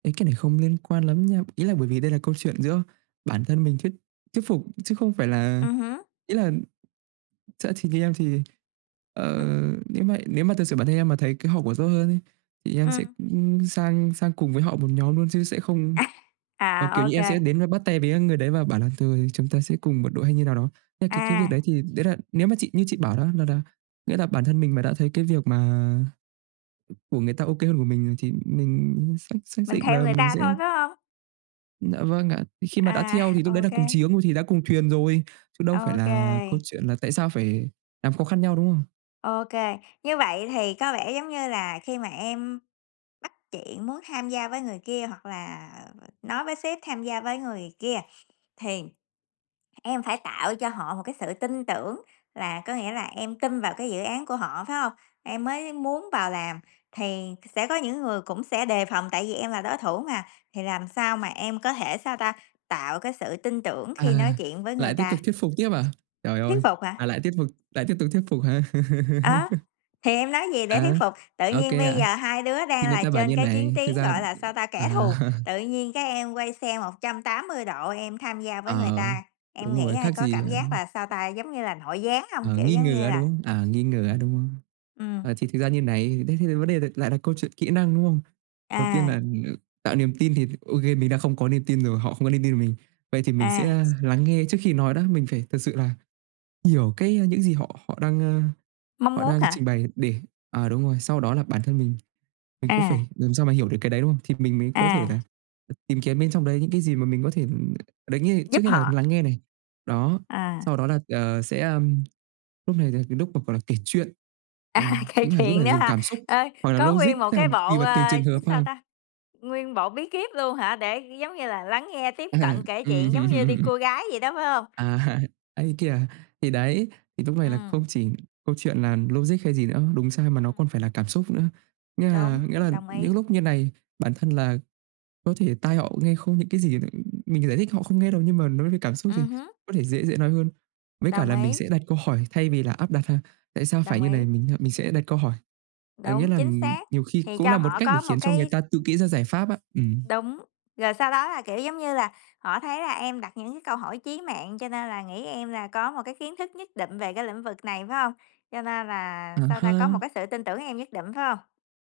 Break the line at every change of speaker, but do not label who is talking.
Ê, cái này không liên quan lắm nha, ý là bởi vì đây là câu chuyện giữa bản thân mình thuyết thuyết phục chứ không phải là
Ừm hứm.
ý là sẽ thì như em thì, ờ,
Ừm.
nếu mà nếu mà thực sự bản thân em mà thấy cái hậu quả rõ hơn ấy thì em sẽ,
Ừm.
ư, sang sang cùng với họ một nhóm luôn, chứ sẽ không
À!
ờ, kiểu
À, ô
như em sẽ
kê.
đến và bắt tay với, à, người đấy và bảo là "Tôi, chúng ta sẽ cùng một đội" hay như nào đó. Thế cái cái việc
À.
đấy thì đấy là nếu mà chị như chị bảo đó là là nghĩa là bản thân mình mà đã thấy cái việc mà của người ta OK hơn của mình, ờ, thì mình xác xác
Mình
định
theo
là
người
mình
ta
sẽ
thôi, phải hông?
Dạ vâng ạ, khi mà đã
À,
theo thì lúc
ô
đấy là cùng chí
kê.
hướng rồi thì đã cùng thuyền rồi, chứ đâu phải
Ô
là câu
kê.
chuyện là tại sao phải làm khó khăn nhau, đúng không?
Ô kê. Như vậy thì có vẻ giống như là khi mà em bắt chuyện muốn tham gia với người kia hoặc là, ờ, ờ, nói với sếp tham gia với người kia, thì em phải tạo cho họ một cái sự tin tưởng là có nghĩa là em tin vào cái dự án của họ, phải hông? Em mới muốn vào làm thì sẽ có những người cũng sẽ đề phòng tại vì em là đối thủ mà, thì làm sao mà em có thể sao ta? Tạo cái sự tin tưởng khi
À,
nói chuyện với
lại
người
tiếp
ta.
tục thuyết phục tiếp à? Trời
Thuyết
ơi,
phục
à,
hả?
lại tiếp vực lại tiếp tục thuyết phục hả?
Đó, thì em nói gì để thuyết
À,
phục? Tự
OK
nhiên bây
ạ.
giờ hai đứa
Thì
đang
người
là
ta bảo
trên
như thế
cái chiến
này,
tuyến,
thực ra
gọi là sao ta? Kẻ
à.
thù, tự nhiên cái em quay xe 180 độ em tham gia với người
À,
ta, em
đúng
nghĩ
rồi,
ai
khác
có
gì
cảm
á.
giác là sao ta? Giống như là nội gián hông?
Ờ,
Kiểu
nghi
giống
ngờ,
như
á,
là
đúng không? À, nghi ngờ,
ừm.
á, đúng không?
Ừm.
À, thì thực ra như này, thế thì vấn đề được lại là câu chuyện kỹ năng, đúng không? Đầu tiên
À.
là tạo niềm tin thì OK mình đã không có niềm tin rồi họ không có niềm tin ở mình. Vậy thì mình
À.
sẽ lắng nghe trước khi nói đó, mình phải thật sự là hiểu cái những gì họ họ đang, a,
Mong
họ
muốn
đang
hả?
trình bày để ờ, đúng rồi, sau đó là bản thân mình, mình cũng
À.
phải làm sao mà hiểu được cái đấy, đúng không? Thì mình mới có thể
À.
là, ừ, tìm kiếm bên trong đấy những cái gì mà mình có thể, ừ đấy nghĩa
Giúp
trước nhất là
họ.
lắng nghe này, đó,
À.
sau đó là, ờ, sẽ, ừm, lúc này là cái lúc mà gọi là kể chuyện,
À,
ờ,
kể
nghĩa là lúc
chuyện
này
nữa
dùng
hả?
cảm xúc
Ờ,
hoặc là
có
logic,
nguyên một
tức là
cái
tùy
bộ,
vào từng
ờ,
trường
viết
hợp
sao
ha.
ta? Nguyên bộ bí kiếp luôn hả? Để giống như là lắng nghe, tiếp
À,
cận, kể
ừm.
chuyện giống như đi cua gái vậy đó, phải hông?
À, ấy thế kìa. Thì đấy, thì lúc này là
Ừm.
không chỉ câu chuyện là logic hay gì nữa, đúng sai mà nó còn
Ừm.
phải là cảm xúc nữa. Nghĩa là
Đúng,
nghĩa là
đồng ý.
những lúc như này, bản thân là có thể tai họ nghe không những cái gì nữa, mình giải thích họ không nghe đâu nhưng mà nói về cảm xúc thì
Ừm hứm.
có thể dễ dễ nói hơn. Với cả
Đồng
là mình
ý.
sẽ đặt câu hỏi thay vì là áp đặt ha. Tại sao phải
Đồng
như này?
ý.
Mình mình sẽ đặt câu hỏi, ờ, nghĩa
Đúng,
là, ừ,
chính xác,
nhiều khi
thì
cũng
cho
là một
họ
cách để
có một
khiến cho người
cái
ta tự kỉ ra giải pháp á. Ừm.
Đúng, rồi sau đó là, kiểu, giống như là họ thấy là em đặt những cái câu hỏi chí mạng, cho nên là nghĩ em là có một cái kiến thức nhất định về cái lĩnh vực này, phải hông? Cho nên là,
Ờ
sao ta, có một
ha.
cái sự tin tưởng em nhất định, phải hông?